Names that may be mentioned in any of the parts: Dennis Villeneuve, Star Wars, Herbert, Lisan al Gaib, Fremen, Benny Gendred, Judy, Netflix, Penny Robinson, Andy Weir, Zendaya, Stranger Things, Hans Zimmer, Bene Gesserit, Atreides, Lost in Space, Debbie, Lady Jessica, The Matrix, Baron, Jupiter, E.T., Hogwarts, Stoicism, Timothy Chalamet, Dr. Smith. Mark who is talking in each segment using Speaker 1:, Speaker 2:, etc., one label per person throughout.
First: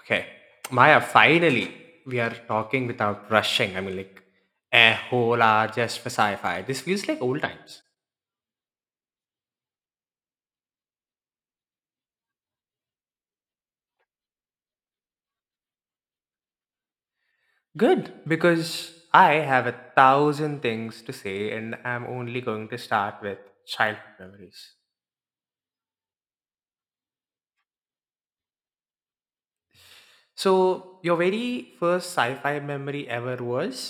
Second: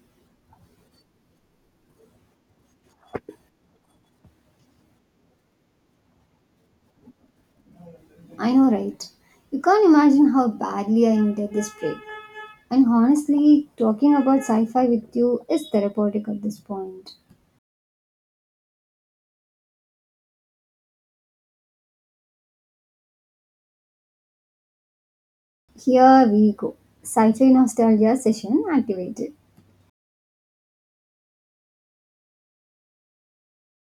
Speaker 1: Okay. Maya, finally, we are talking without rushing. A whole hour just for sci fi. This feels like old times.
Speaker 2: I know, right? You can't imagine how badly I needed this break. And honestly, talking about sci fi with you is therapeutic at this point.
Speaker 1: Good, because I have 1,000 things to say, and I'm only going to start with childhood memories.
Speaker 2: Here we go. Sci fi nostalgia session activated.
Speaker 1: So, your very first sci fi memory ever was?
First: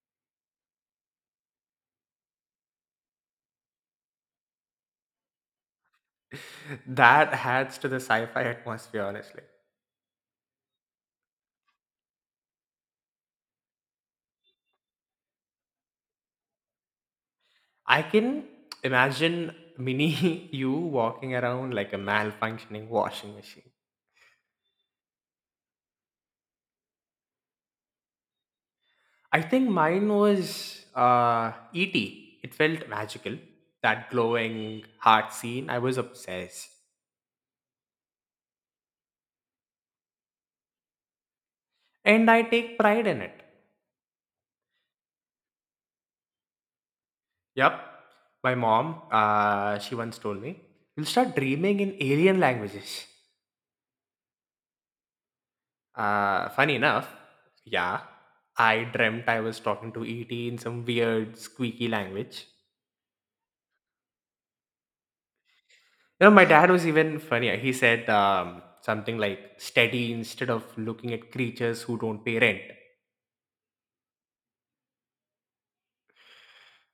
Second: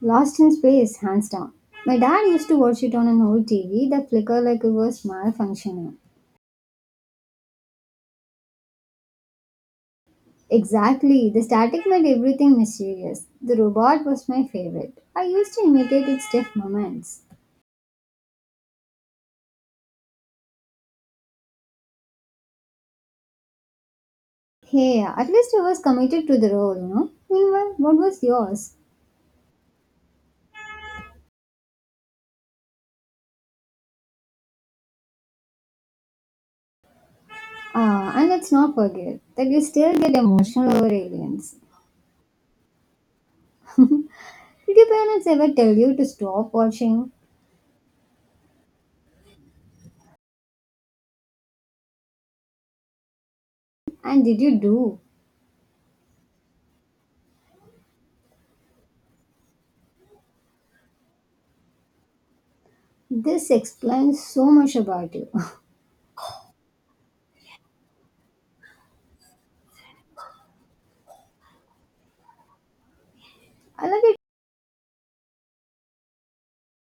Speaker 2: Lost in space, hands down. My dad used to watch it on an old TV that flickered like it was malfunctioning.
Speaker 1: That adds to the sci fi atmosphere, honestly.
Speaker 2: Exactly, the static made everything mysterious. The robot was my favorite. I used to imitate its stiff movements.
Speaker 1: I can imagine mini you walking around like a malfunctioning washing machine.
Speaker 2: Hey, at least I was committed to the role. Meanwhile, what was yours?
Speaker 1: I think mine was E.T. It felt magical. That glowing heart scene, I was obsessed.
Speaker 2: Ah, and let's not forget that you still get emotional over aliens.
Speaker 1: And I take pride in it.
Speaker 2: Did your parents ever tell you to stop watching?
Speaker 1: Yup. My mom, she once told me, you'll start dreaming in alien languages.
Speaker 2: And did you do?
Speaker 1: Funny enough, yeah, I dreamt I was talking to E.T. in some weird, squeaky language.
Speaker 2: This explains so much about you.
Speaker 1: My dad was even funnier. He said something like, steady instead of looking at creatures who don't pay rent.
Speaker 2: I love it.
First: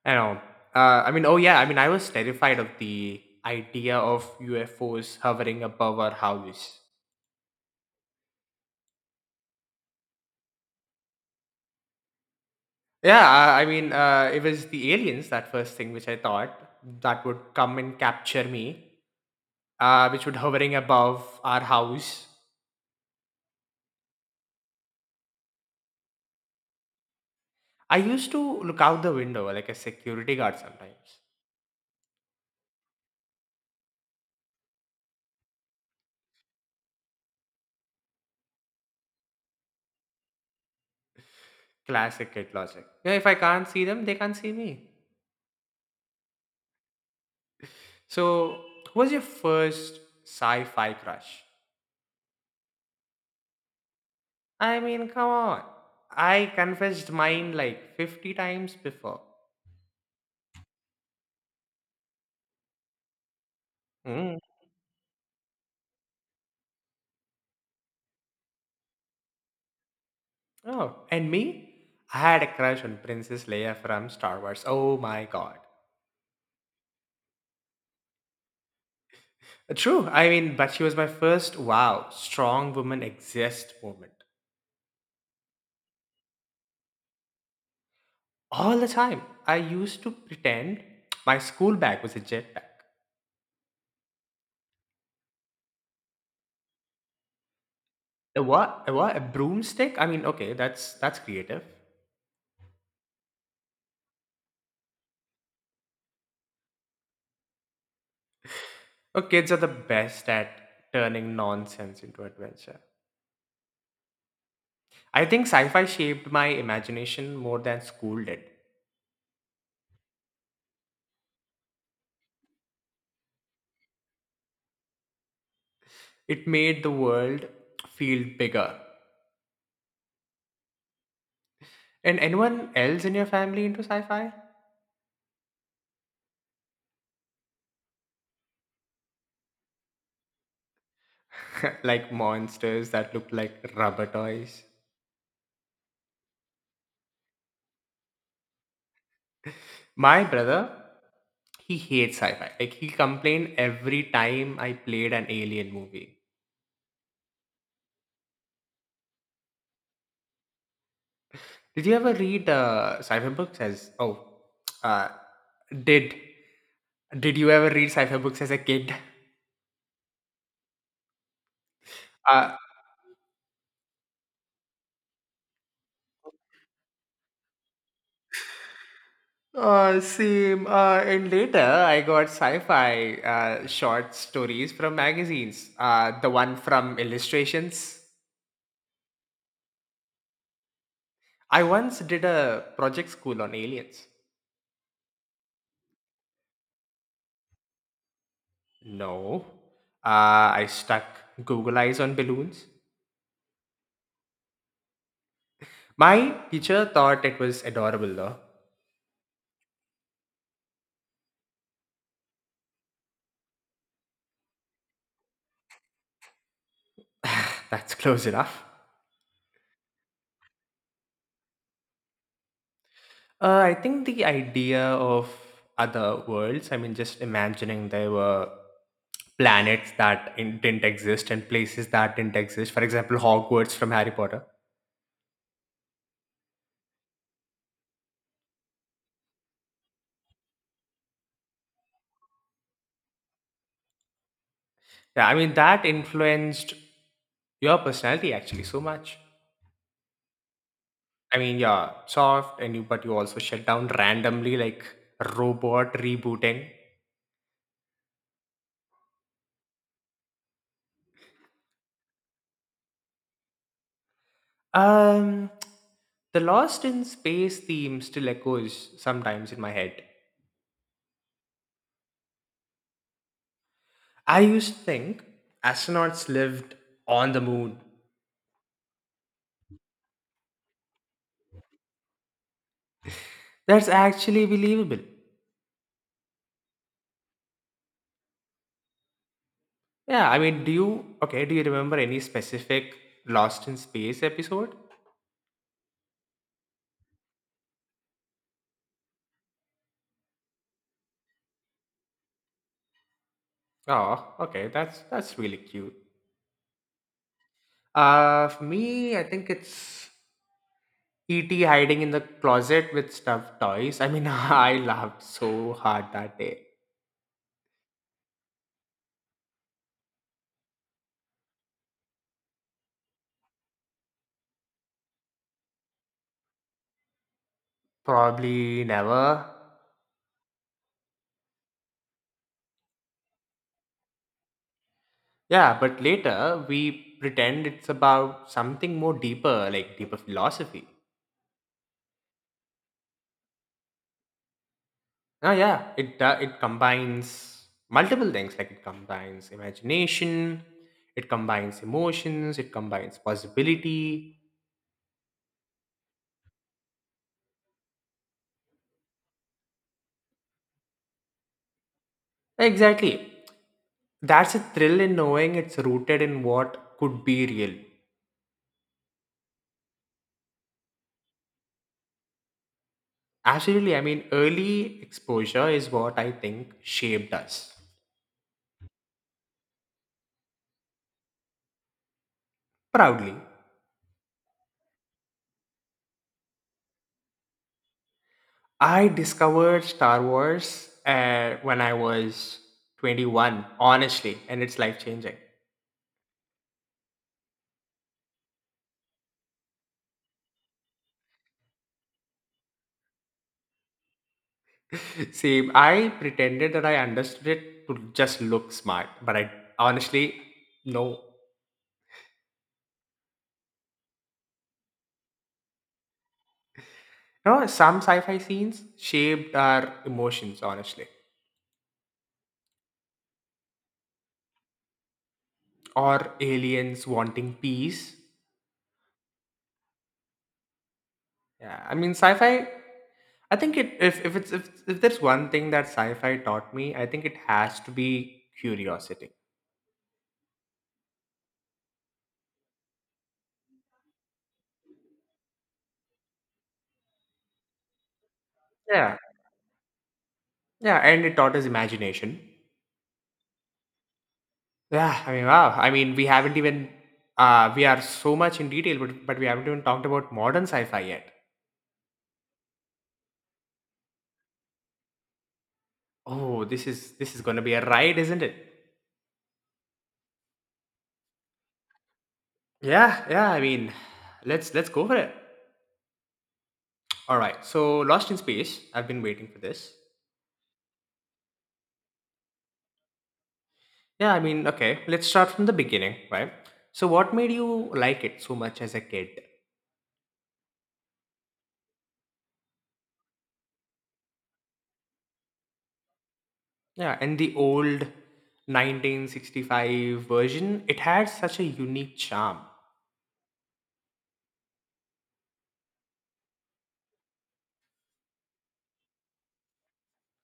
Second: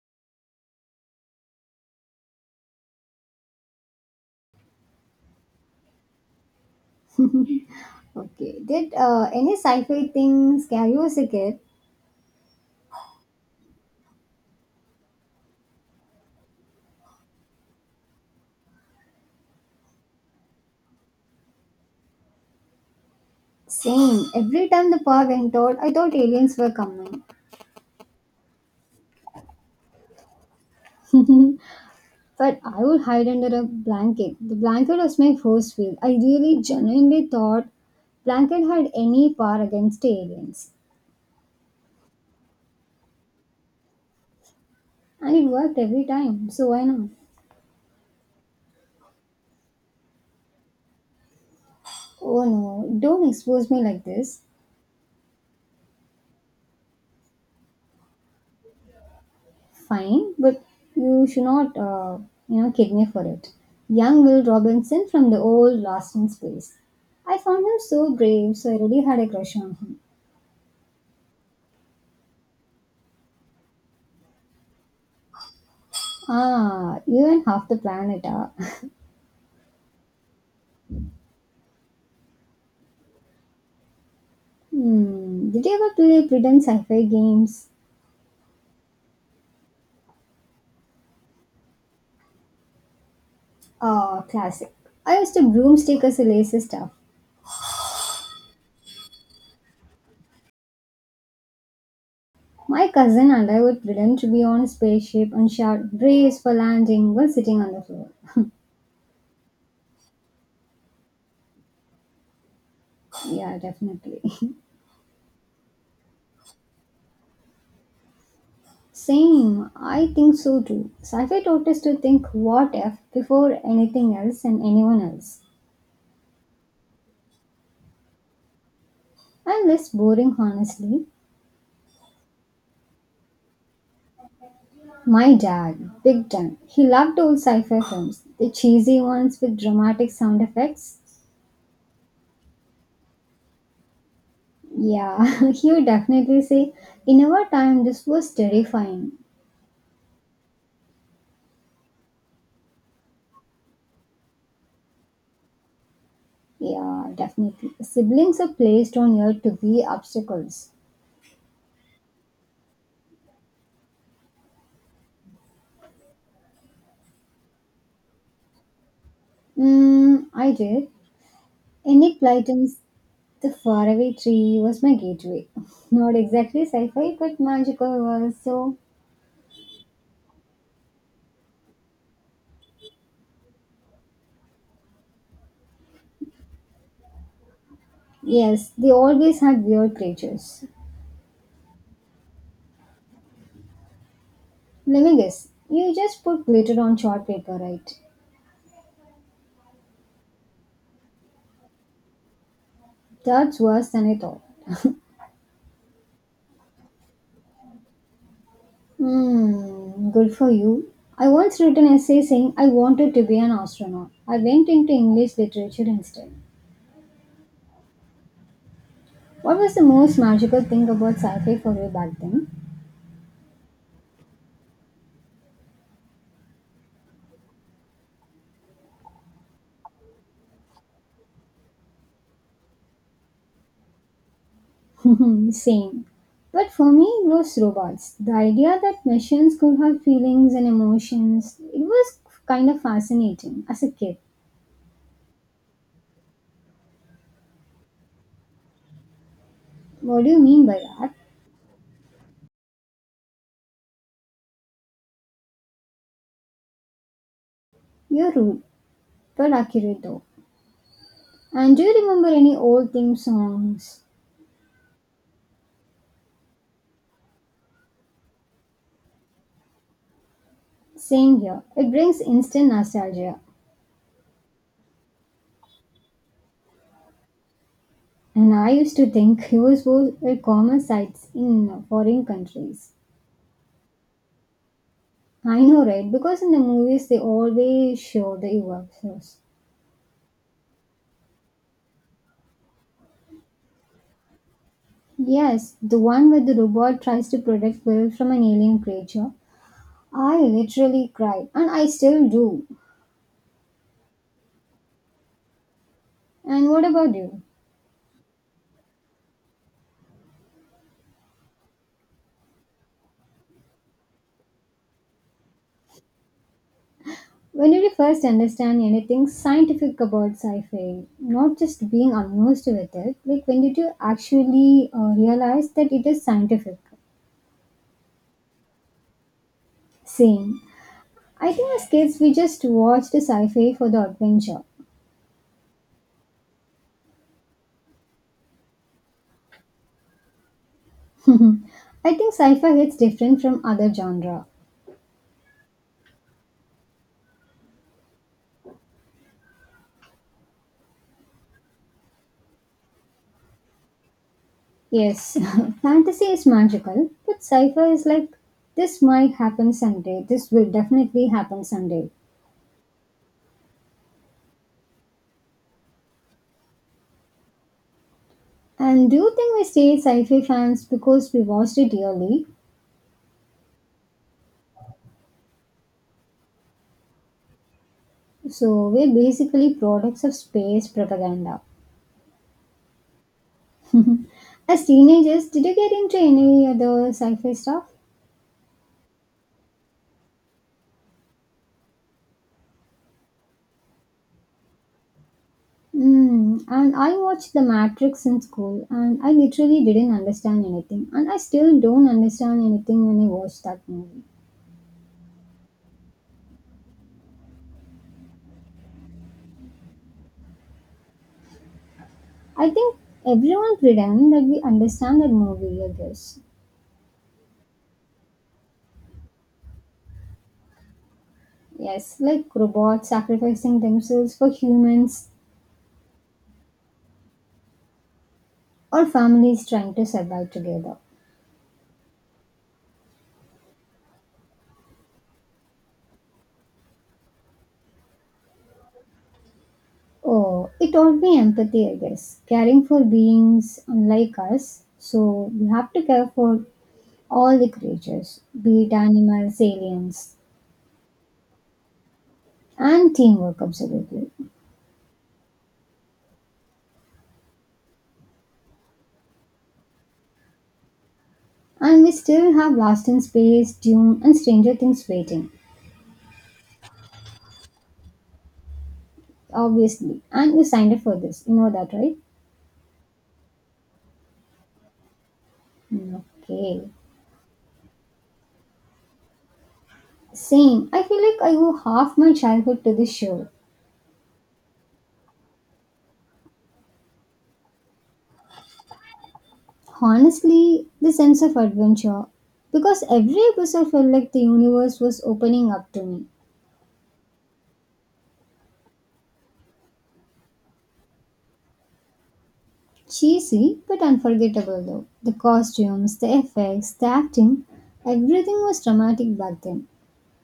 Speaker 1: I know. Oh yeah. I was terrified of the idea of UFOs hovering above our house.
Speaker 2: Okay, did any sci fi thing scare you as a kid?
Speaker 1: Yeah, it was the aliens that first thing which I thought that would come and capture me, which would hovering above our house.
Speaker 2: Same. Every time the power went out, I thought aliens were coming.
Speaker 1: I used to look out the window like a security guard sometimes.
Speaker 2: But I would hide under a blanket. The blanket was my force field. I really genuinely thought blanket had any power against aliens.
Speaker 1: Classic kid logic. Yeah, if I can't see them, they can't see me.
Speaker 2: And it worked every time, so why not?
Speaker 1: So, who was your first sci-fi crush?
Speaker 2: Oh no, don't expose me like this.
Speaker 1: Come on. I confessed mine like 50 times before.
Speaker 2: Fine, but you should not, kid me for it. Young
Speaker 1: Mm.
Speaker 2: Will Robinson from the old Lost in Space. I found him so brave, so I really had a crush on him.
Speaker 1: Oh, and me? I had a crush on Princess Leia from Star Wars. Oh my god.
Speaker 2: Ah, you and half the planet are.
Speaker 1: True. But she was my first wow, strong woman exist moment.
Speaker 2: Hmm, did you ever play pretend sci-fi games?
Speaker 1: All the time. I used to pretend my school bag was a jetpack.
Speaker 2: Ah, classic. I used to broomstick as a lazy stuff.
Speaker 1: A what? A what? A broomstick? I mean, okay, that's creative.
Speaker 2: My cousin and I would pretend to be on a spaceship and shout "Brace for landing" while sitting on the floor.
Speaker 1: Oh, kids are the best at turning nonsense into adventure.
Speaker 2: Yeah, definitely.
Speaker 1: I think sci fi shaped my imagination more than school did.
Speaker 2: Same, I think so too. Sci fi taught us to think what if before anything else and anyone else.
Speaker 1: It made the world feel bigger.
Speaker 2: I'm less boring, honestly.
Speaker 1: And anyone else in your family into sci fi?
Speaker 2: My dad, big time, he loved old sci fi films, the cheesy ones with dramatic sound effects.
Speaker 1: Like monsters that look like rubber toys?
Speaker 2: Yeah, he would definitely say, in our time, this was terrifying.
Speaker 1: My brother, he hates sci fi. Like, he complained every time I played an alien movie.
Speaker 2: Yeah, definitely. Siblings are placed on earth to be obstacles.
Speaker 1: Did you ever read sci fi books as. Oh, uh, did. Did you ever read sci fi books as a kid?
Speaker 2: Mm, I did. Any
Speaker 1: Uh,
Speaker 2: Platons. The faraway tree was my gateway. Not exactly sci fi, but magical was so.
Speaker 1: Same. And later, I got sci-fi short stories from magazines. The one from Illustrations.
Speaker 2: Yes, they always had weird creatures.
Speaker 1: I once did a project school on aliens.
Speaker 2: Let me guess, you just put glitter on chart paper, right?
Speaker 1: No, I stuck Google eyes on balloons.
Speaker 2: That's worse than I thought.
Speaker 1: My teacher thought it was adorable, though.
Speaker 2: Hmm, good for you. I once wrote an essay saying I wanted to be an astronaut. I went into English literature instead.
Speaker 1: That's close enough.
Speaker 2: What was the most magical thing about sci fi for you back then?
Speaker 1: I think the idea of other worlds. Just imagining they were planets that didn't exist and places that didn't exist. For example, Hogwarts from Harry Potter.
Speaker 2: Same. But for me, it was robots. The idea that machines could have feelings and emotions, it was kind of fascinating as a kid.
Speaker 1: Yeah, I mean that influenced your personality actually so much.
Speaker 2: What do you mean by that?
Speaker 1: I mean, yeah, soft and you, but you also shut down randomly like robot rebooting.
Speaker 2: You're rude, but accurate though. And do you remember any old theme songs?
Speaker 1: Um, the Lost in Space theme still echoes sometimes in my head.
Speaker 2: Same here. It brings instant nostalgia.
Speaker 1: I used to think astronauts lived on the moon.
Speaker 2: And I used to think US were common sights in foreign countries.
Speaker 1: That's actually believable.
Speaker 2: I know, right? Because in the movies, they always show the UFOs.
Speaker 1: Yeah, I mean, do you okay? Do you remember any specific Lost in Space episode?
Speaker 2: Yes, the one where the robot tries to protect Will from an alien creature. I literally cried, and I still do.
Speaker 1: Oh, okay, that's really cute.
Speaker 2: And what about you?
Speaker 1: For me, I think it's E.T. hiding in the closet with stuffed toys. I mean, I laughed so hard that day.
Speaker 2: When did you first understand anything scientific about sci fi? Not just being amused with it, like when did you actually realize that it is scientific?
Speaker 1: Probably never.
Speaker 2: Same. I think as kids we just watched sci fi for the adventure.
Speaker 1: Yeah, but later we pretend it's about something more deeper, like deeper philosophy.
Speaker 2: I think sci fi hits different from other genre.
Speaker 1: Oh yeah, it combines multiple things. Like it combines imagination, it combines emotions, it combines possibility.
Speaker 2: Yes, fantasy is magical, but sci fi is like this might happen someday, this will definitely happen someday.
Speaker 1: Exactly. That's a thrill in knowing it's rooted in what could be real.
Speaker 2: And do you think we stay sci fi fans because we watched it yearly?
Speaker 1: Absolutely. I mean, early exposure is what I think shaped us
Speaker 2: So we're basically products of space propaganda.
Speaker 1: proudly.
Speaker 2: As teenagers, did you get into any other sci fi stuff?
Speaker 1: I discovered Star Wars when I was 21, honestly, and it's life changing.
Speaker 2: Mm, and I watched The Matrix in school and I literally didn't understand anything, and I still don't understand anything when I watch that movie.
Speaker 1: Same. I pretended that I understood it to just look smart, but I honestly, no.
Speaker 2: I think everyone pretend that we understand that movie, I guess.
Speaker 1: No, some sci fi scenes shaped our emotions, honestly.
Speaker 2: Yes, like robots sacrificing themselves for humans
Speaker 1: Or aliens wanting peace.
Speaker 2: or families trying to survive together.
Speaker 1: Yeah, I mean, sci fi, I think it, if, it's, if there's one thing that sci fi taught me, I think it has to be curiosity.
Speaker 2: Oh, it taught me empathy, I guess. Caring for beings unlike us, so we have to care for all the creatures, be it
Speaker 1: Yeah.
Speaker 2: animals, aliens,
Speaker 1: Yeah, and it taught us imagination.
Speaker 2: and teamwork, absolutely.
Speaker 1: Yeah, I mean, wow. I mean, we haven't even, We are so much in detail, but, we haven't even talked about modern sci fi yet.
Speaker 2: And we still have Lost in Space, Dune, and Stranger Things waiting,
Speaker 1: Oh, this is gonna be a ride, isn't it?
Speaker 2: obviously. And we signed up for this, that, right?
Speaker 1: Yeah, yeah. I mean, let's go for it.
Speaker 2: Mm, okay.
Speaker 1: All right. So, Lost in Space. I've been waiting for this.
Speaker 2: Same. I feel like I owe half my childhood to this show.
Speaker 1: Yeah, I mean, okay. Let's start from the beginning, right? So, what made you like it so much as a kid?
Speaker 2: Honestly, the sense of adventure. Because every episode felt like the universe was opening up to me.
Speaker 1: Yeah, and the old 1965 version, it had such a unique charm.
Speaker 2: Cheesy, but unforgettable though. The costumes, the effects, the acting, everything was dramatic back then.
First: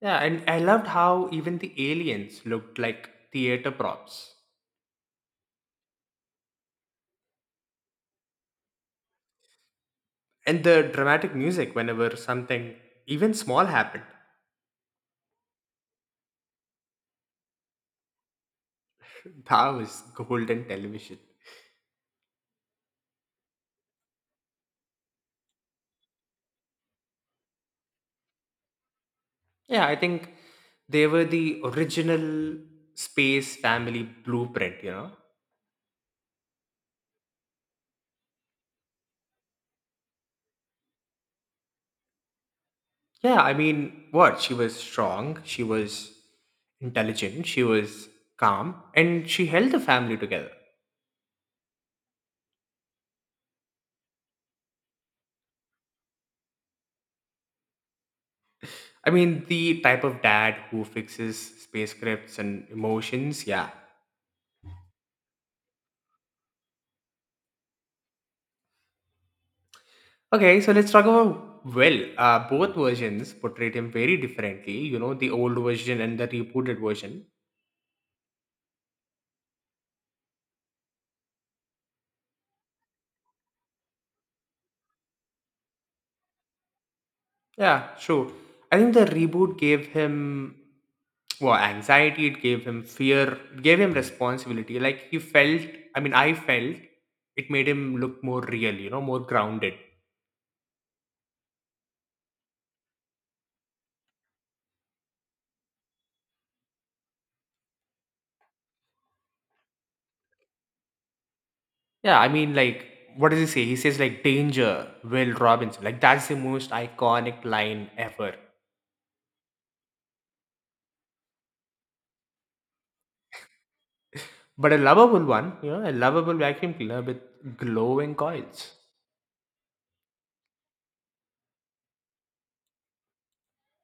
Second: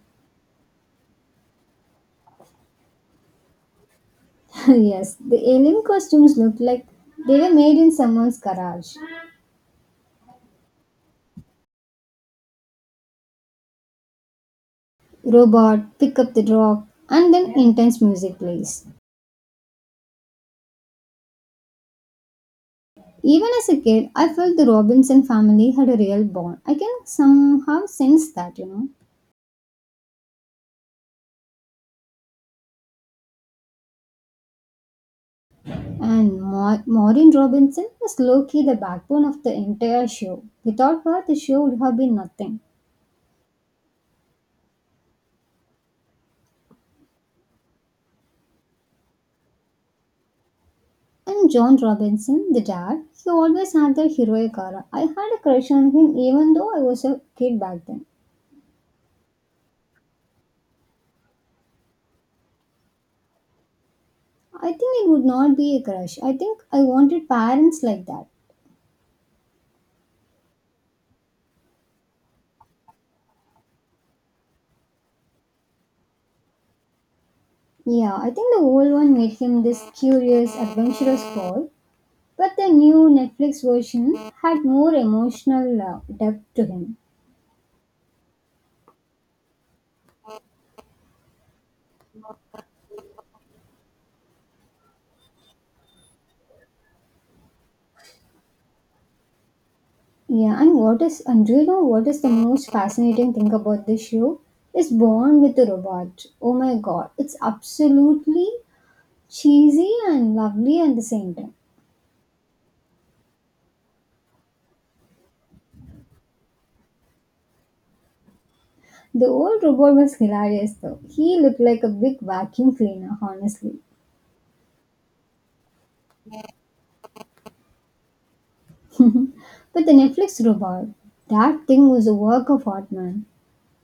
Speaker 1: Yeah, and I loved how even the aliens looked like theater props.
Speaker 2: Yes, the alien costumes looked like they were made in someone's garage.
Speaker 1: And the dramatic music whenever something even small happened.
Speaker 2: Robot, pick up the rock, and then intense music plays.
Speaker 1: That was golden television.
Speaker 2: Even as a kid, I felt the Robinson family had a real bond. I can somehow sense that.
Speaker 1: Yeah, I think they were the original space family blueprint, you know?
Speaker 2: And Maureen Robinson was low key the backbone of the entire show. Without her, the show would have been nothing.
Speaker 1: Yeah, I mean, what? She was strong, she was intelligent, she was calm, and she held the family together.
Speaker 2: And John Robinson, the dad, he always had that heroic aura. I had a crush on him even though I was a kid back then.
Speaker 1: I mean, the type of dad who fixes space scripts and emotions, yeah.
Speaker 2: I think it would not be a crush. I think I wanted parents like that.
Speaker 1: Okay, so let's talk about Will. Both versions portrayed him very differently, you know, the old version and the rebooted version.
Speaker 2: Yeah, I think the old one made him this curious, adventurous boy, but the new Netflix version had more emotional depth to him.
Speaker 1: Yeah, sure. I think the reboot gave him well anxiety, it gave him fear, it gave him responsibility. Like he felt, I mean I felt it made him look more real, you know, more grounded.
Speaker 2: Yeah, and what is and do you know what is the most fascinating thing about this show? Is Born with a Robot. Oh my god, it's absolutely cheesy and lovely at the same time.
Speaker 1: Yeah, I mean like what does he say? He says like danger, Will Robinson. Like that's the most iconic line ever.
Speaker 2: The old robot was hilarious though. He looked like a big vacuum cleaner, honestly.
Speaker 1: But a lovable one, you know, a lovable vacuum cleaner with glowing coils.
Speaker 2: But the Netflix robot, that thing was a work of art, man.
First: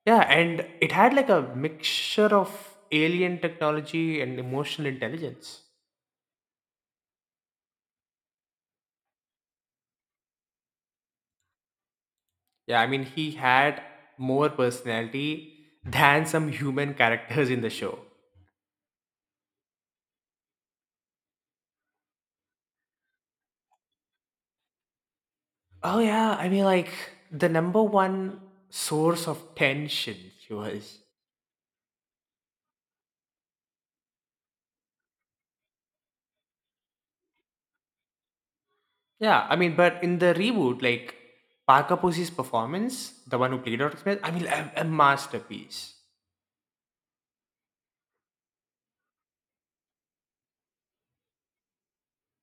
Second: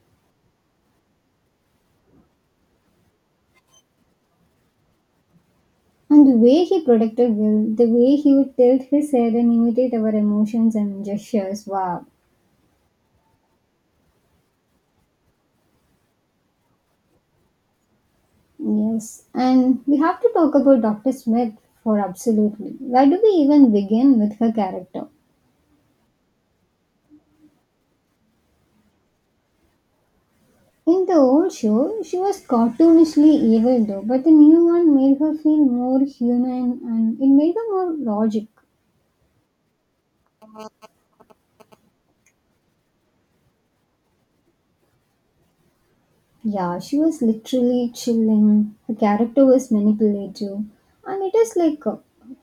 Speaker 1: Yeah, and it had like a mixture of alien technology and emotional intelligence.
Speaker 2: And the way he protected Will, the way he would tilt his head and imitate our emotions and gestures. Wow.
Speaker 1: Yeah, I mean, he had more personality than some human characters in the show.
Speaker 2: Yes. And we have to talk about Dr. Smith for absolutely. Where do we even begin with her character?
Speaker 1: Oh, yeah. I mean, like, the number 1 source of tension she was.
Speaker 2: In the old show, she was cartoonishly evil though, but the new one made her feel more human and it made her more logic.
Speaker 1: Yeah, I mean, but in the reboot, like, Parker Posey's performance, the one who played Dr. Smith, I mean, a masterpiece.
Speaker 2: Yeah, she was literally chilling. Her character was manipulative, and it is like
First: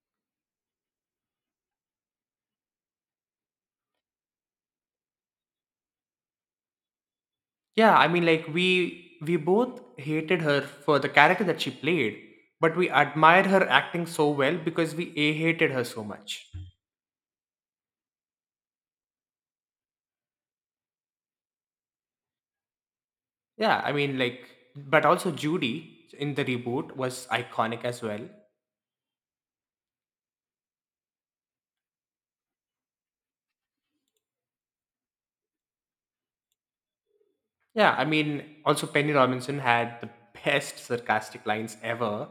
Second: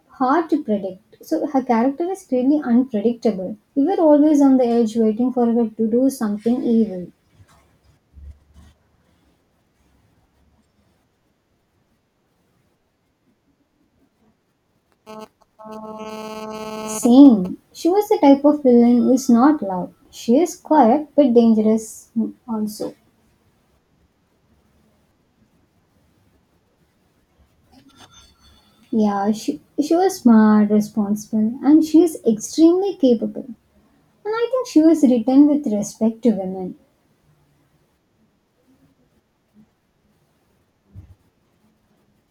Speaker 2: hard to predict. So her character is really unpredictable. We were always on the edge waiting for her to do something evil.
Speaker 1: Yeah, I mean, like, we both hated her for the character that she played, but we admired her acting so well because we a hated her so much.
Speaker 2: Same. She was the type of villain who is not loud. She is quiet but dangerous mm, also.
Speaker 1: Yeah, I mean, like, but also Judy in the reboot was iconic as well.
Speaker 2: Yeah, she was smart, responsible, and she is extremely capable. And I think she was written with respect to women.
Speaker 1: Yeah, I mean, also Penny Robinson had the best sarcastic lines ever.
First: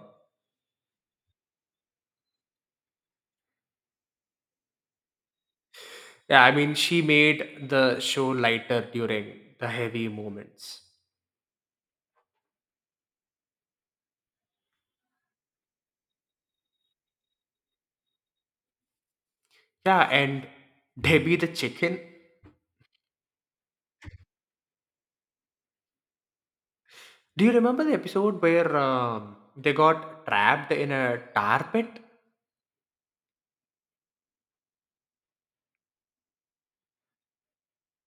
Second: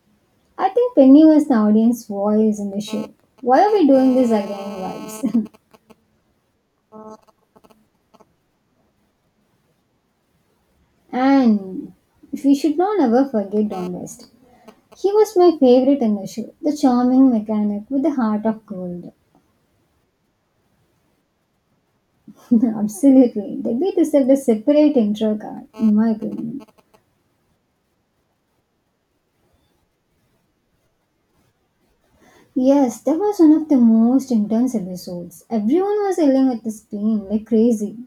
Speaker 2: I think Penny was the audience voice in the show. Why are we doing this again, vibes?
Speaker 1: Yeah, I mean, she made the show lighter during the heavy moments.
Speaker 2: And we should not ever forget Don West. He was my favorite in the show, the charming mechanic with the heart of gold.
Speaker 1: Yeah, and Debbie the chicken.
Speaker 2: Absolutely, they beat deserved a separate intro card, in my opinion.
Speaker 1: Do you remember the episode where they got trapped in a tar pit
Speaker 2: Yes, that was one of the most intense episodes. Everyone was yelling at the screen like crazy.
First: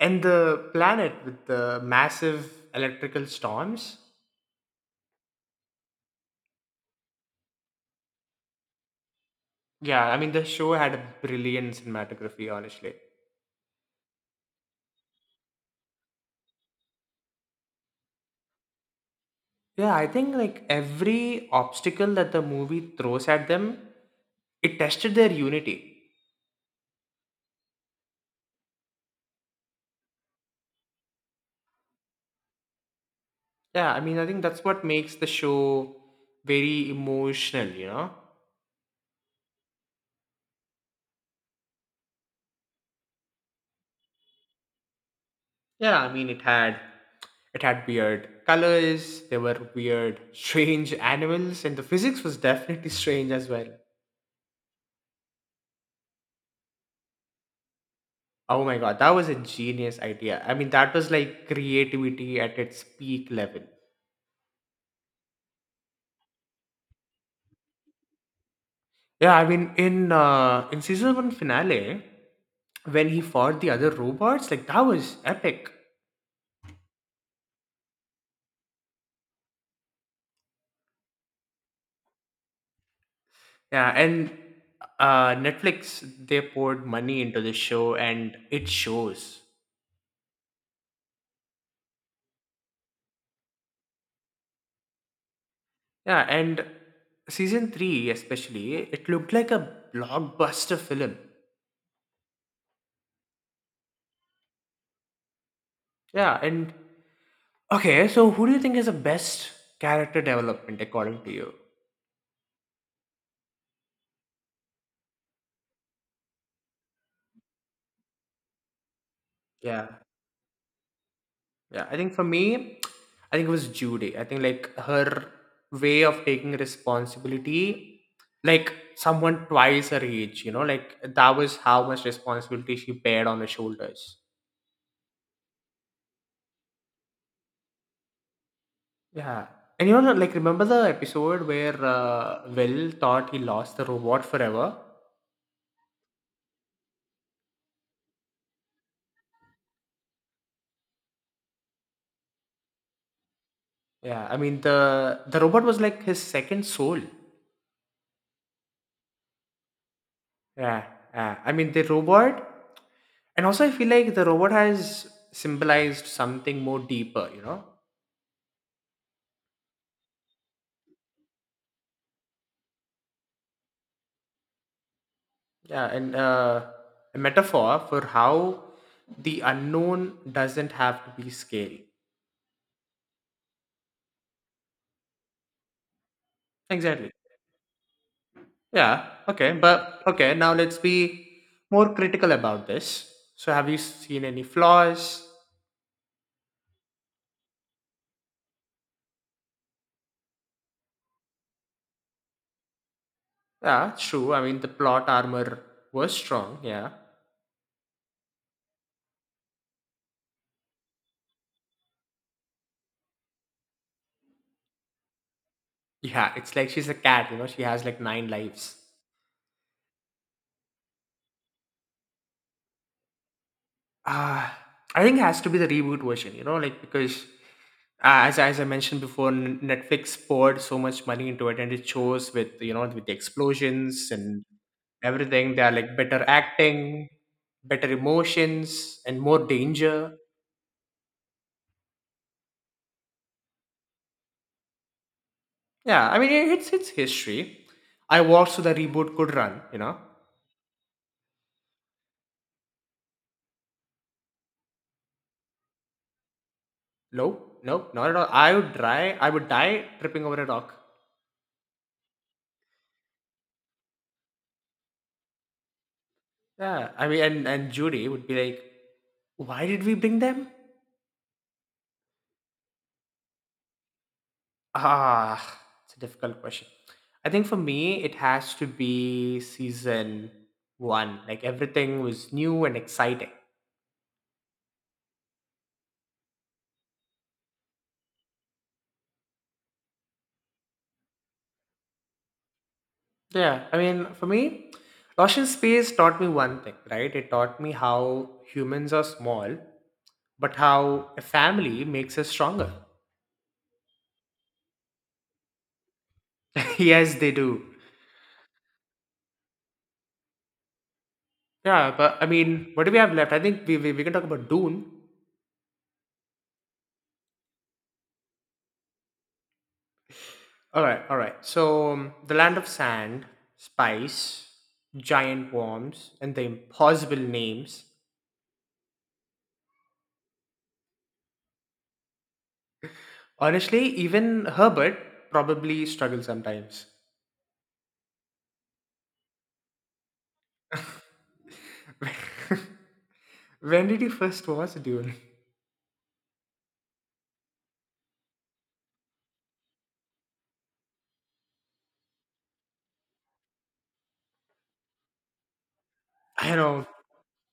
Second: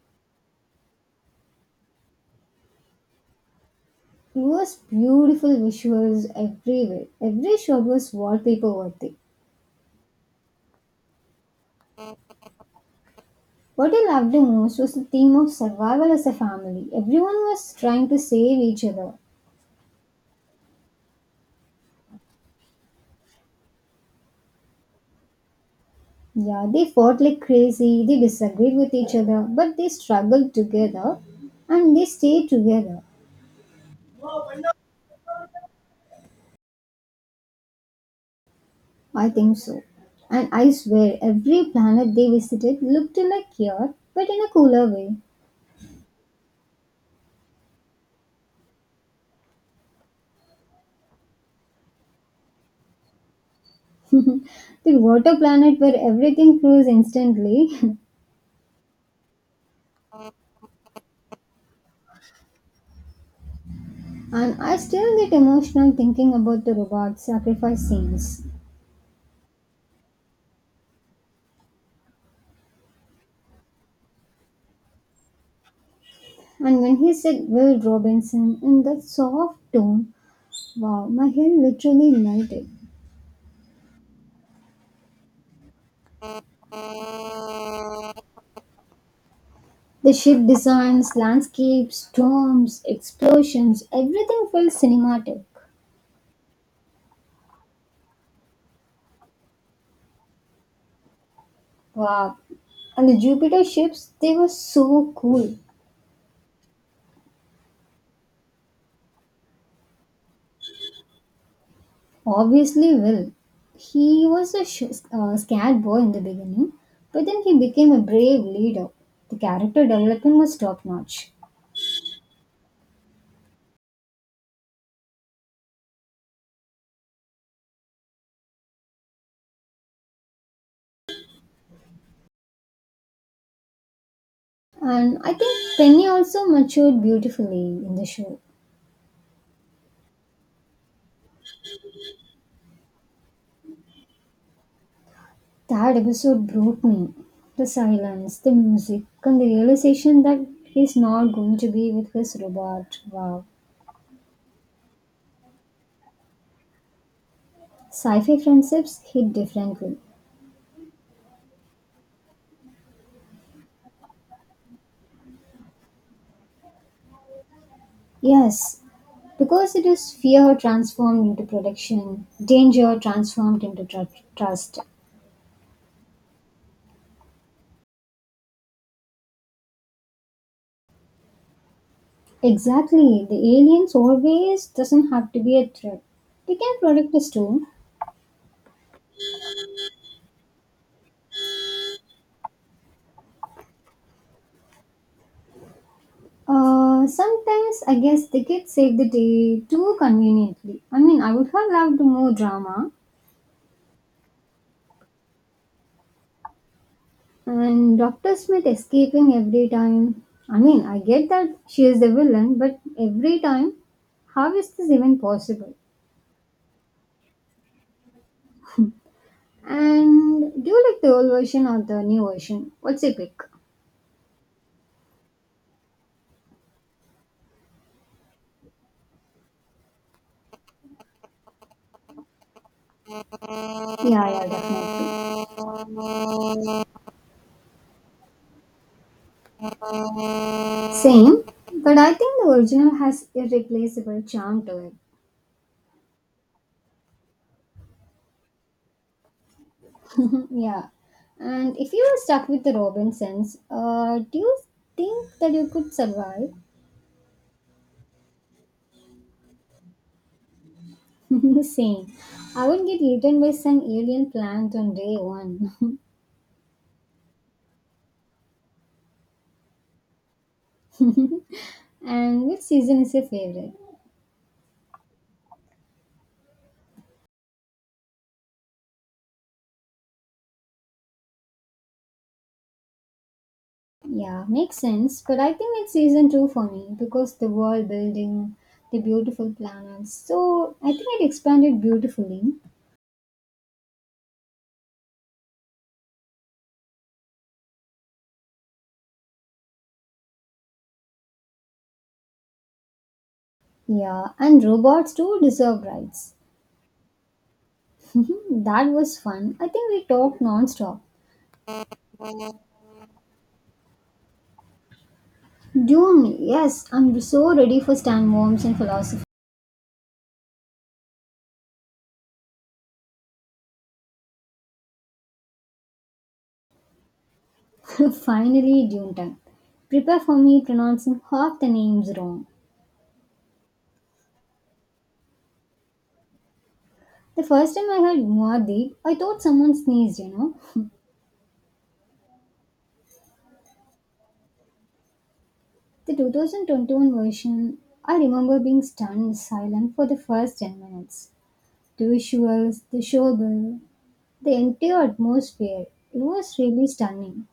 Speaker 1: and the planet with the massive electrical storms?
Speaker 2: It was beautiful visuals everywhere. Every shot was wallpaper worthy.
Speaker 1: Yeah, I mean the show had a brilliant cinematography, honestly.
Speaker 2: What I loved the most was the theme of survival as a family. Everyone was trying to save each other.
Speaker 1: Yeah, I think like every obstacle that the movie throws at them, it tested their unity.
Speaker 2: Yeah, they fought like crazy, they disagreed with each other, but they struggled together and they stayed together.
Speaker 1: Yeah, I mean I think that's what makes the show very emotional, you know?
Speaker 2: I think so. And I swear, every planet they visited looked like Earth, but in a cooler way.
Speaker 1: Yeah, I mean it had weird colors, there were weird, strange animals, and the physics was definitely strange as well.
Speaker 2: The water planet where everything froze instantly.
Speaker 1: Oh my god, that was a genius idea. I mean that was like creativity at its peak level.
Speaker 2: And I still get emotional thinking about the robot sacrifice scenes.
Speaker 1: Yeah, I mean, in season one finale, when he fought the other robots, like that was epic.
Speaker 2: And when he said Will Robinson in that soft tone, wow, my head literally melted.
Speaker 1: Yeah, and Netflix they poured money into the show, and it shows.
Speaker 2: The ship designs, landscapes, storms, explosions, everything felt cinematic.
Speaker 1: Yeah, and season three especially, it looked like a blockbuster film.
Speaker 2: Wow. And the Jupiter ships, they were so cool.
Speaker 1: Yeah, and okay, so who do you think is the best character development according to you?
Speaker 2: Obviously, Will. He was a scared boy in the beginning, but then he became a brave leader. The character
Speaker 1: Yeah.
Speaker 2: development was top notch.
Speaker 1: Yeah, I think for me, I think it was Judy. I think like her way of taking responsibility, like someone twice her age, you know, like that was how much responsibility she bared on her shoulders.
Speaker 2: And I think Penny also matured beautifully in the show.
Speaker 1: Yeah. And you know, like remember the episode where Will thought he lost the robot forever?
Speaker 2: That episode brought me. The silence, the music, and the realization that he's not going to be with his robot. Wow.
Speaker 1: Yeah, I mean the robot was like his second soul.
Speaker 2: Sci fi friendships hit differently.
Speaker 1: Yeah, yeah. I mean the robot, and also I feel like the robot has symbolized something more deeper, you know.
Speaker 2: Yes, because it is fear transformed into protection, danger transformed into trust.
Speaker 1: Yeah, and a metaphor for how the unknown doesn't have to be scale.
Speaker 2: Exactly. The aliens always doesn't have to be a threat. They can
Speaker 1: Exactly.
Speaker 2: protect us too.
Speaker 1: Yeah, okay, but okay, now let's be more critical about this. So, have you seen any flaws?
Speaker 2: Sometimes I guess they get save the day too conveniently. I mean, I would have loved more drama,
Speaker 1: Yeah, it's true. I mean, the plot armor was strong, yeah.
Speaker 2: and Dr. Smith escaping every time. I mean, I get that she is the villain, but every time, how is this even possible?
Speaker 1: Yeah, it's like she's a cat, you know, she has like nine lives.
Speaker 2: And do you like the old version or the new version? What's your pick?
Speaker 1: Ah, I think it has to be the reboot version, you know, like because as I mentioned before, N- Netflix poured so much money into it, and it shows with you know with the
Speaker 2: Yeah,
Speaker 1: explosions and
Speaker 2: yeah, definitely.
Speaker 1: everything. They are like better acting, better emotions, and more danger.
Speaker 2: Same, but I think the original has irreplaceable charm to it.
Speaker 1: Yeah, I mean it's history. I watched so the reboot could run. You know,
Speaker 2: Yeah. And if you were stuck with the Robinsons, do you think that you could survive?
Speaker 1: no, no, not at all. I would die. I would die tripping over a rock.
Speaker 2: Same. I would get eaten by some alien plant on day one.
Speaker 1: Yeah, I mean, and Judy would be like, why did we bring them?
Speaker 2: And which season is your favorite?
Speaker 1: Ah, it's a difficult question. I think for me, it has to be season one. Like everything was new and exciting.
Speaker 2: Yeah, makes sense. But I think it's season two for me because the world building, the beautiful planets. So I think it expanded beautifully.
Speaker 1: Yeah, I mean, for me, Lost in Space taught me one thing, right? It taught me how humans are small, but how a family makes us stronger.
Speaker 2: Yeah, and robots too deserve rights.
Speaker 1: Yes, they do.
Speaker 2: That was fun. I think we talked non-stop.
Speaker 1: Yeah, but I mean, what do we have left? I think we can talk about Dune.
Speaker 2: Dune, yes, I'm so ready for Stan Worms and philosophy.
Speaker 1: All right, all right. The land of sand, spice, giant worms, and the impossible names.
Speaker 2: Finally, Dune time. Prepare for me pronouncing half the names wrong.
Speaker 1: Honestly, even Herbert probably struggles sometimes.
Speaker 2: The first time I heard Muad'Dib, I thought someone sneezed, you know.
Speaker 1: When did he first watch Dune?
Speaker 2: The 2021 version, I remember being stunned silent for the first 10 minutes. The visuals, the showbill, the entire atmosphere, it
Speaker 1: I
Speaker 2: was
Speaker 1: know,
Speaker 2: really stunning.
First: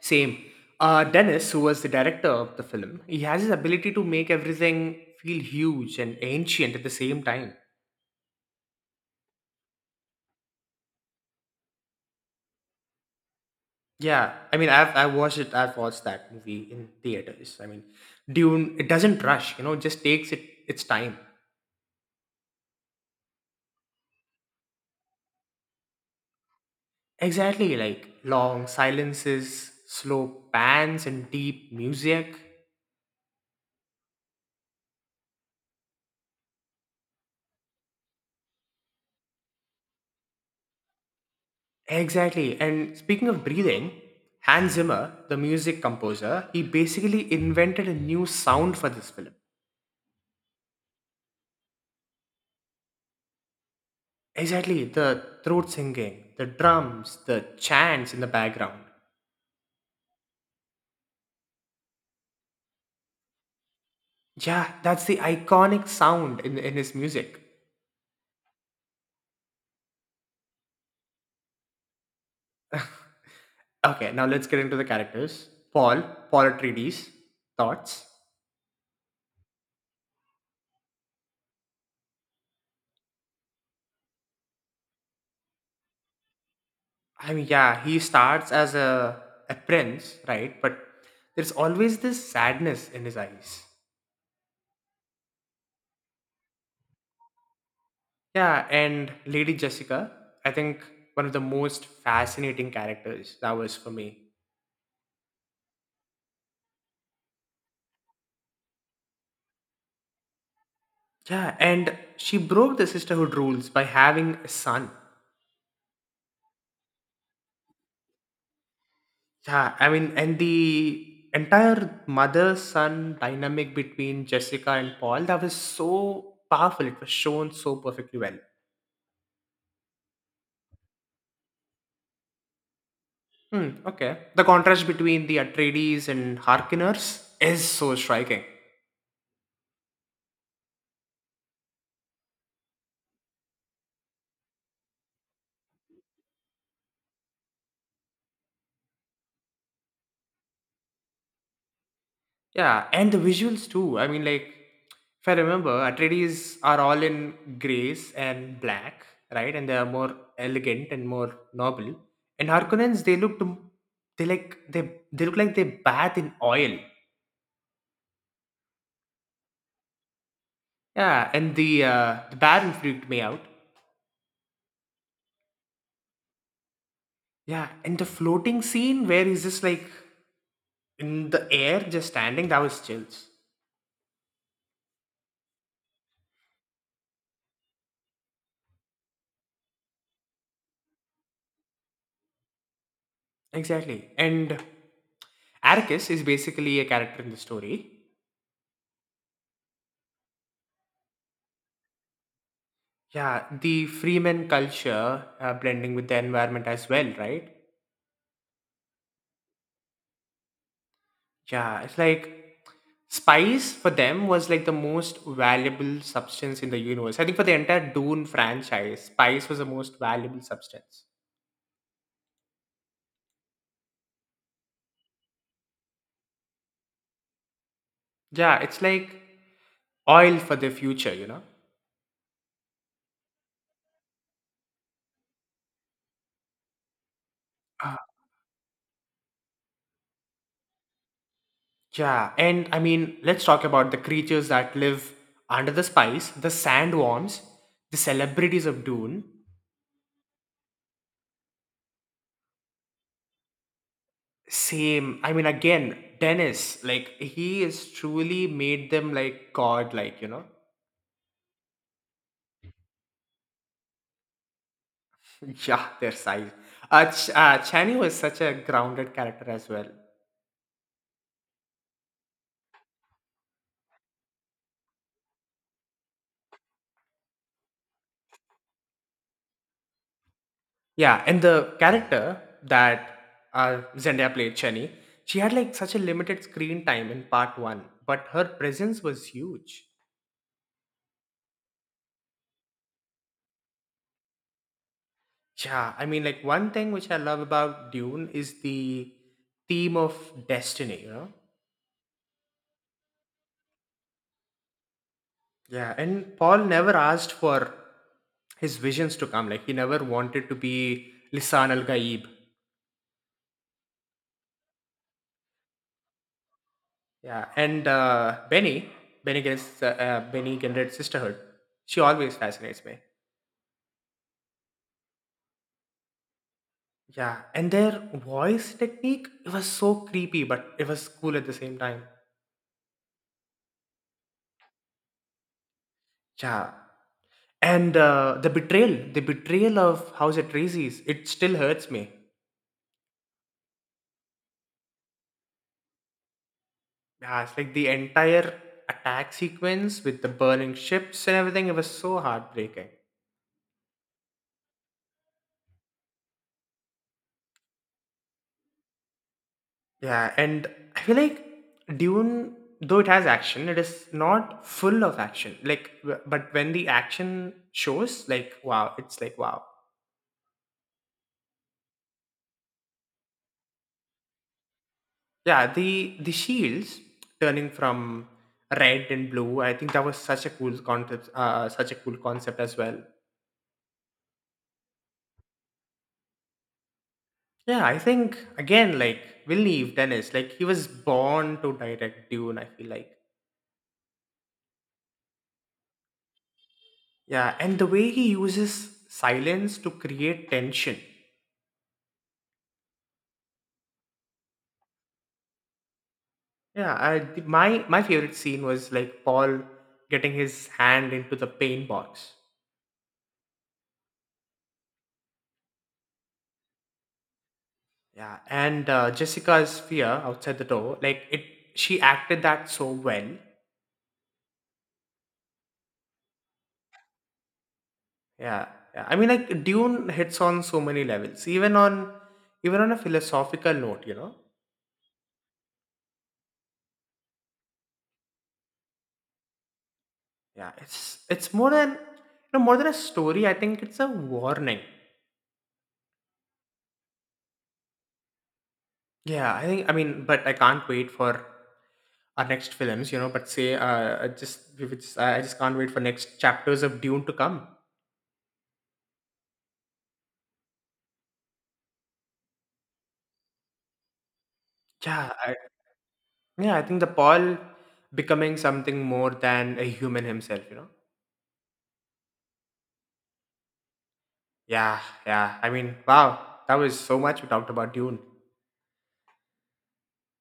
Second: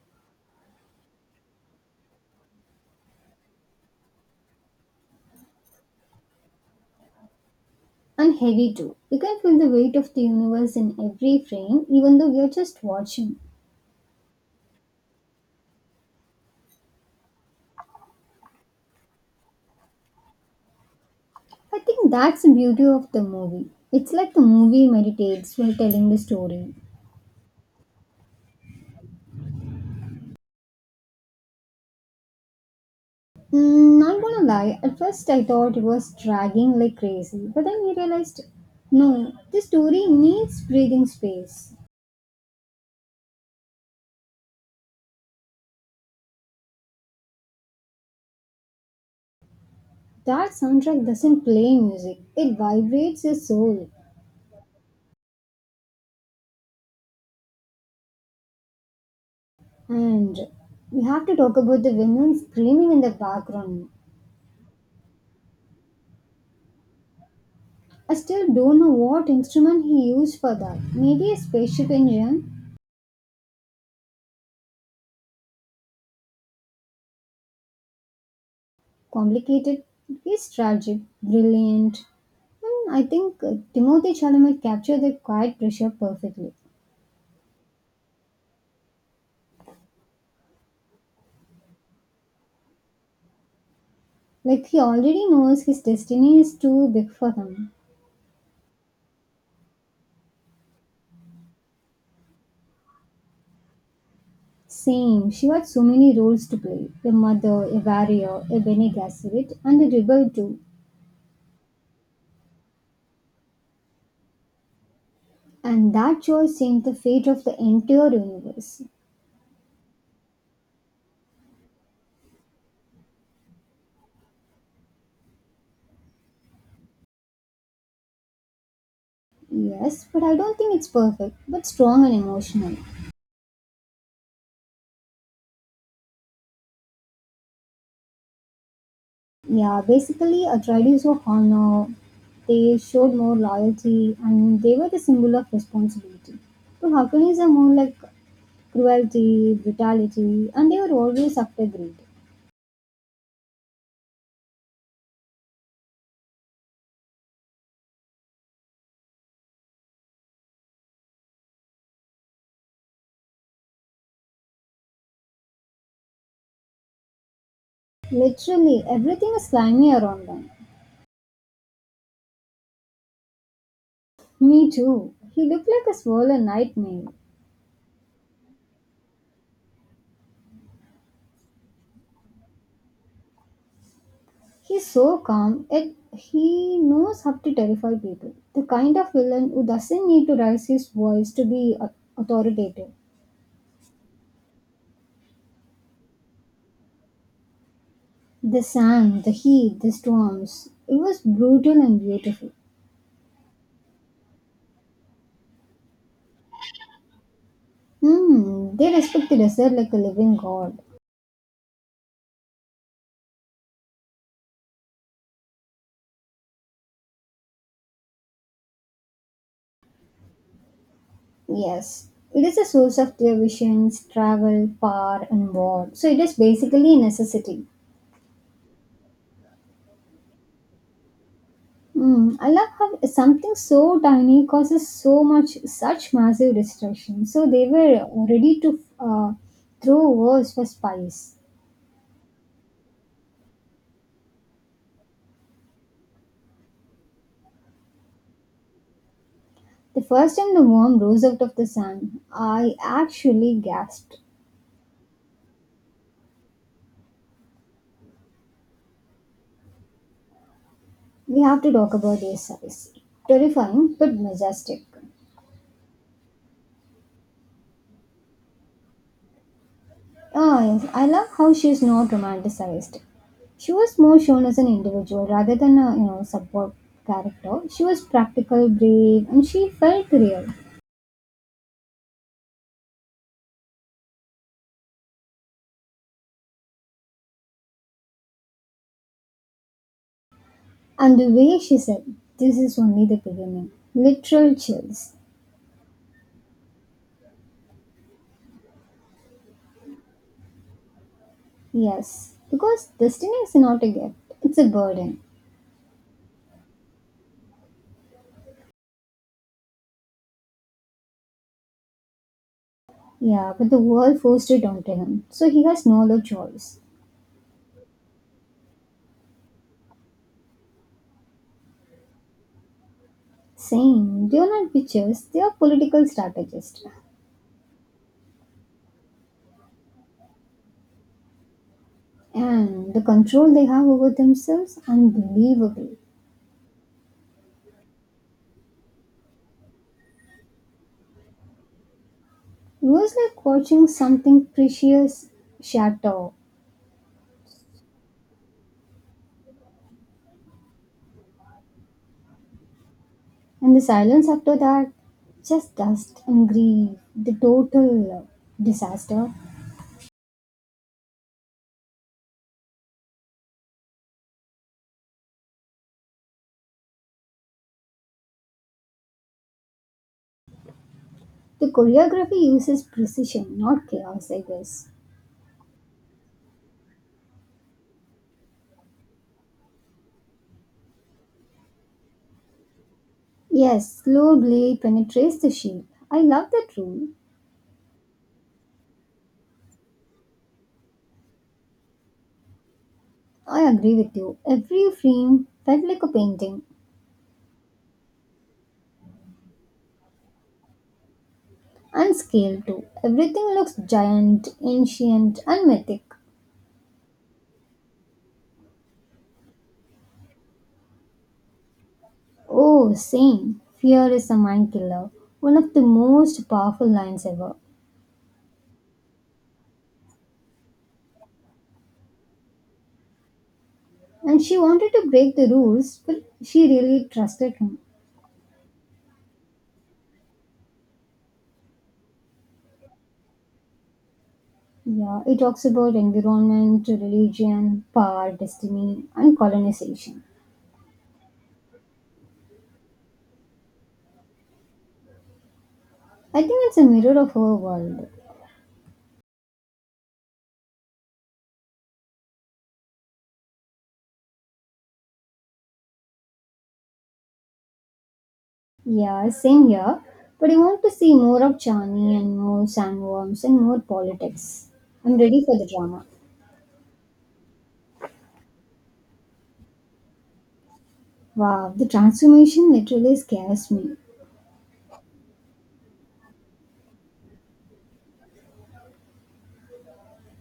Speaker 1: same. Dennis, who was the director of the film, he has his ability to make everything feel huge and ancient at the same time.
Speaker 2: And heavy too. You can feel the weight of the universe in every frame, even though we are just watching.
Speaker 1: Yeah, I mean, I watched it. I've watched that movie in theaters. I mean, Dune. It doesn't rush. You know, just takes it its time.
Speaker 2: I think that's the beauty of the movie. It's like the movie meditates while telling the story.
Speaker 1: Exactly, like long silences, slow pans, and deep music.
Speaker 2: Mm, not gonna lie, at first I thought it was dragging like crazy, but then I realized no, this story needs breathing space.
Speaker 1: Exactly. And speaking of breathing, Hans Zimmer, the music composer, he basically invented a new sound for this film.
Speaker 2: That soundtrack doesn't play music, it vibrates your soul.
Speaker 1: Exactly, the throat singing, the drums, the chants in the background.
Speaker 2: And we have to talk about the women screaming in the background.
Speaker 1: Yeah, that's the iconic sound in his music.
Speaker 2: I still don't know what instrument he used for that. Maybe a spaceship engine?
Speaker 1: Okay, now let's get into the characters. Paul, Paul Atreides, thoughts?
Speaker 2: Complicated, he's tragic, brilliant. And I think Timothy Chalamet captured the quiet pressure perfectly.
Speaker 1: I mean, yeah, he starts as a prince, right? But there's always this sadness in his eyes.
Speaker 2: Like he already knows his destiny is too big for him.
Speaker 1: Yeah, and Lady Jessica, I think one of the most fascinating characters that was for me.
Speaker 2: Same, she had so many roles to play a mother, a warrior, a Bene Gesserit, and a rebel too.
Speaker 1: Yeah, and she broke the sisterhood rules by having a son.
Speaker 2: And that choice changed the fate of the entire universe.
Speaker 1: Yeah, I mean, and the entire mother son dynamic between Jessica and Paul that was so powerful. It was shown so perfectly well.
Speaker 2: Yes, but I don't think it's perfect, but strong and emotional.
Speaker 1: Hmm, okay. The contrast between the Atreides and Harkonners is so striking.
Speaker 2: Yeah, basically, Atreides were honor, they showed more loyalty, and they were the symbol of responsibility. But Harkonnens are more like cruelty, brutality, and they were always after greed.
Speaker 1: Yeah, and the visuals too. I mean, like, if I remember, Atreides are all in grays and black, right? And they are more elegant and more noble. And Harkonnens, they looked, they like they look like they bathe in oil.
Speaker 2: Literally everything is slimy around him.
Speaker 1: Yeah, and the Baron freaked me out.
Speaker 2: Me too. He looked like a swollen nightmare.
Speaker 1: Yeah, and the floating scene where he's just like in the air, just standing, that was chills.
Speaker 2: He's so calm, yet he knows how to terrify people. The kind of villain who doesn't need to raise his voice to be authoritative.
Speaker 1: Exactly. And Arcus is basically a character in the story.
Speaker 2: The sand, the heat, the storms. It was brutal and beautiful.
Speaker 1: Yeah, the freeman culture blending with the environment as well, right?
Speaker 2: Hmm, they respect the desert like a living god.
Speaker 1: Yeah, it's like spice for them was like the most valuable substance in the universe. I think for the entire Dune franchise, spice was the most valuable substance.
Speaker 2: Yes, it is a source of their visions, travel, power, and war. So it is basically a necessity.
Speaker 1: Yeah, it's like oil for the future, you know?
Speaker 2: Mm, I love how something so tiny causes so much, such massive destruction. So they
Speaker 1: Uh,
Speaker 2: were ready to throw worms for spice.
Speaker 1: yeah, and I mean, let's talk about the creatures that live under the spice, the sandworms, the celebrities of Dune.
Speaker 2: The first time the worm rose out of the sand, I actually gasped.
Speaker 1: Same. I mean, again, Dennis, like he is truly made them like god-like, you know.
Speaker 2: We have to talk about their size. Terrifying but majestic.
Speaker 1: Yeah, their size. Chani was such a grounded character as well.
Speaker 2: Ah, yes, I love how she is not romanticized. She was more shown as an individual rather than a you know support character. She was practical, brave, and she felt real.
Speaker 1: Yeah, and the character that Zendaya played, Chani, she had like such a limited screen time in part one, but her presence was huge.
Speaker 2: And the way she said, this is only the beginning. Literal chills.
Speaker 1: Yeah, I mean, like one thing which I love about Dune is the theme of destiny, you know?
Speaker 2: Yes, because destiny is not a gift, it's a burden.
Speaker 1: Yeah, and Paul never asked for his visions to come. Like, he never wanted to be Lisan al Gaib.
Speaker 2: Yeah, but the world forced it onto him, so he has no other choice.
Speaker 1: Yeah, and Benny Gant's, uh, Benny Gendred's sisterhood, she always fascinates me.
Speaker 2: Same, they are not witches, they are political strategists.
Speaker 1: Yeah, and their voice technique, it was so creepy, but it was cool at the same time.
Speaker 2: And the control they have over themselves, unbelievable.
Speaker 1: Yeah, and the betrayal of House Atreides, it still hurts me.
Speaker 2: It was like watching something precious shatter.
Speaker 1: Yeah, it's like the entire attack sequence with the burning ships and everything, it was so heartbreaking.
Speaker 2: And the silence after that, just dust and grief, the total disaster.
Speaker 1: Yeah, and I feel like Dune, though it has action, it is not full of action. Like, but when the action shows, like, wow, it's like wow.
Speaker 2: The choreography uses precision, not chaos, I guess.
Speaker 1: Yeah, the shields turning from red and blue. I think that was such a cool concept. Such a cool concept as well.
Speaker 2: Yes, slow blade penetrates the shield. I love that rule.
Speaker 1: Yeah, I think again, like Villeneuve Dennis, like he was born to direct Dune. I feel like.
Speaker 2: I agree with you. Every frame felt like a painting.
Speaker 1: Yeah, and the way he uses silence to create tension.
Speaker 2: And scale too. Everything looks giant, ancient, and mythic.
Speaker 1: Yeah, I, the- my favorite scene was like Paul getting his hand into the paint box.
Speaker 2: Oh, same. Fear is a mind killer. One of the most powerful lines ever.
Speaker 1: Yeah, and Jessica's fear outside the door, like it, she acted that so well.
Speaker 2: And she wanted to break the rules, but she really trusted him.
Speaker 1: Yeah, yeah. I mean, like Dune hits on so many levels, even on a philosophical note. You know,
Speaker 2: Yeah, it talks about environment, religion, power, destiny, and colonization.
Speaker 1: yeah, it's more than you know more than a story. I think it's a warning.
Speaker 2: I think it's a mirror of our world.
Speaker 1: Yeah, I think I mean, but I can't wait for our next films, you know, but say I just we would just, I just can't wait for next chapters of Dune to come.
Speaker 2: Yeah, same here. But I want to see more of Chani and more sandworms and more politics. I'm
Speaker 1: Yeah,
Speaker 2: ready
Speaker 1: I,
Speaker 2: for the drama.
Speaker 1: yeah, I think the Paul becoming something more than a human himself, you know.
Speaker 2: Wow, the transformation literally scares me.
Speaker 1: Yeah, yeah. I mean, wow, that was so much we talked about Dune.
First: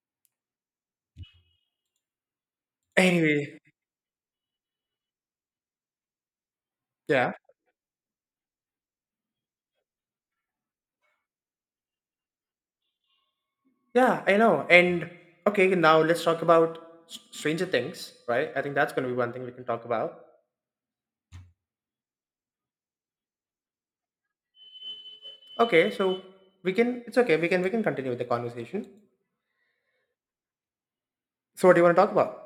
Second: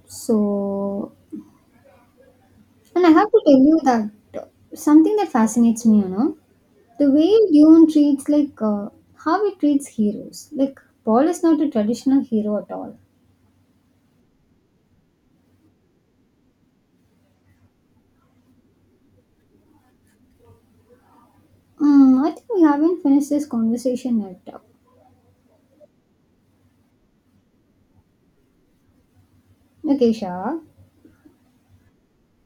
Speaker 2: So, and I have to
Speaker 1: Anyway,
Speaker 2: tell you that something that fascinates me, you know, the way
Speaker 1: yeah,
Speaker 2: Dune treats like how it treats heroes. Like Paul is not a traditional hero at all.
Speaker 1: yeah, I know. And okay, now let's talk about Stranger Things, right? I think that's going to be one thing we can talk about.
Speaker 2: Mm, I think we haven't finished this conversation yet.
Speaker 1: Okay, so we can. It's okay. We can continue with the conversation.
Speaker 2: Okay, Shah.
Speaker 1: So, what do you want to talk about?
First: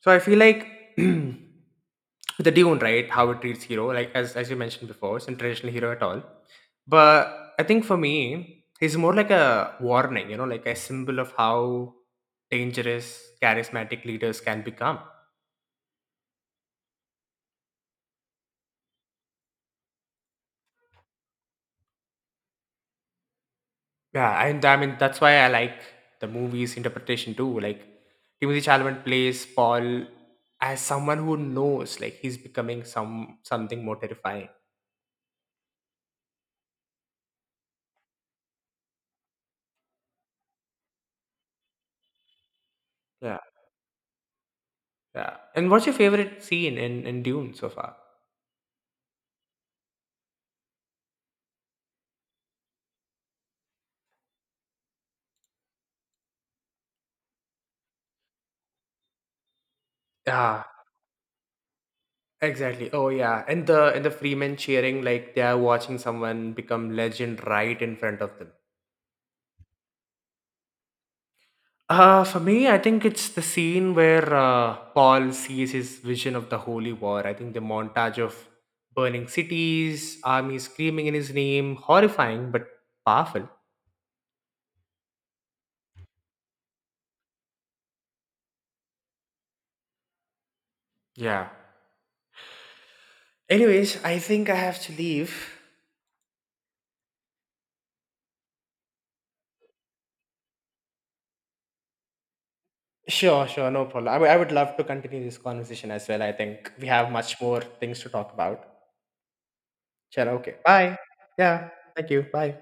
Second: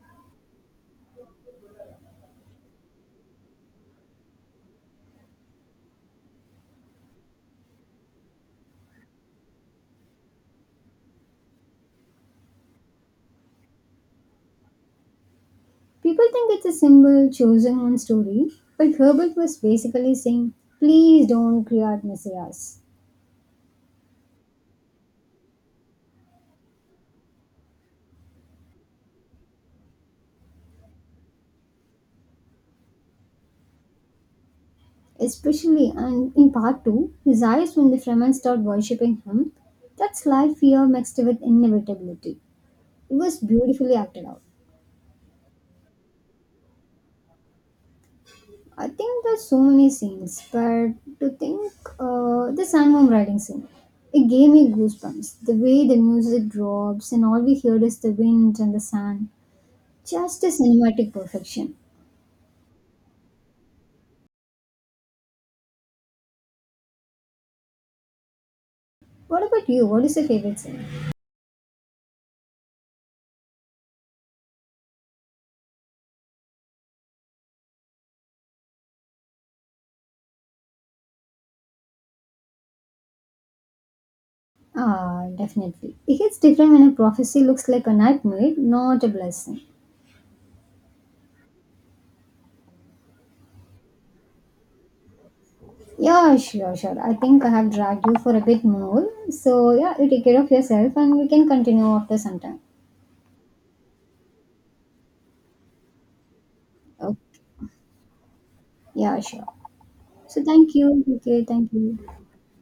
Speaker 1: So, I feel like. The Dune, right? How it treats hero, like as you mentioned before, it's not traditional hero at all. But I think for me, he's more like a warning, you know, like a symbol of how dangerous charismatic leaders can become.
Speaker 2: People think it's a symbol chosen on story, but Herbert was basically saying, please don't create messiahs.
Speaker 1: Yeah, and I mean that's why I like the movie's interpretation too. Like Timothy Chalamet plays Paul as someone who knows, like he's becoming something more terrifying.
Speaker 2: Especially and in part 2, his eyes when the Fremen start worshipping him, that's life fear mixed with inevitability. It
Speaker 1: Yeah,
Speaker 2: was beautifully acted out.
Speaker 1: yeah. And what's your favorite scene in Dune so far?
Speaker 2: I think there's so many scenes, but to think the sandworm riding scene, it gave me goosebumps. The way the music drops and all we hear is the wind and the sand, just a
Speaker 1: Yeah,
Speaker 2: cinematic perfection.
Speaker 1: exactly. Oh yeah, and the Freeman cheering like they are watching someone become legend right in front of them.
Speaker 2: What about you? What is your favorite scene?
Speaker 1: For me, I think it's the scene where Paul sees his vision of the Holy War. I think the montage of burning cities, armies screaming in his name, horrifying but powerful.
Speaker 2: Ah, definitely. It hits different when a prophecy looks like a nightmare, not a blessing.
Speaker 1: Yeah. Anyways, I think I have to leave.
Speaker 2: Yeah, sure, sure. I think I have dragged you for a bit more. So yeah, you take care of yourself and we can continue after some time.
Speaker 1: Sure, sure, no problem. I would love to continue this conversation as well. I think we have much
Speaker 2: Okay.
Speaker 1: more things to talk about.
Speaker 2: Yeah, sure.
Speaker 1: Sure.
Speaker 2: So
Speaker 1: Okay.
Speaker 2: thank
Speaker 1: Bye.
Speaker 2: you. Okay,
Speaker 1: Yeah.
Speaker 2: thank you.
Speaker 1: Thank you. Bye.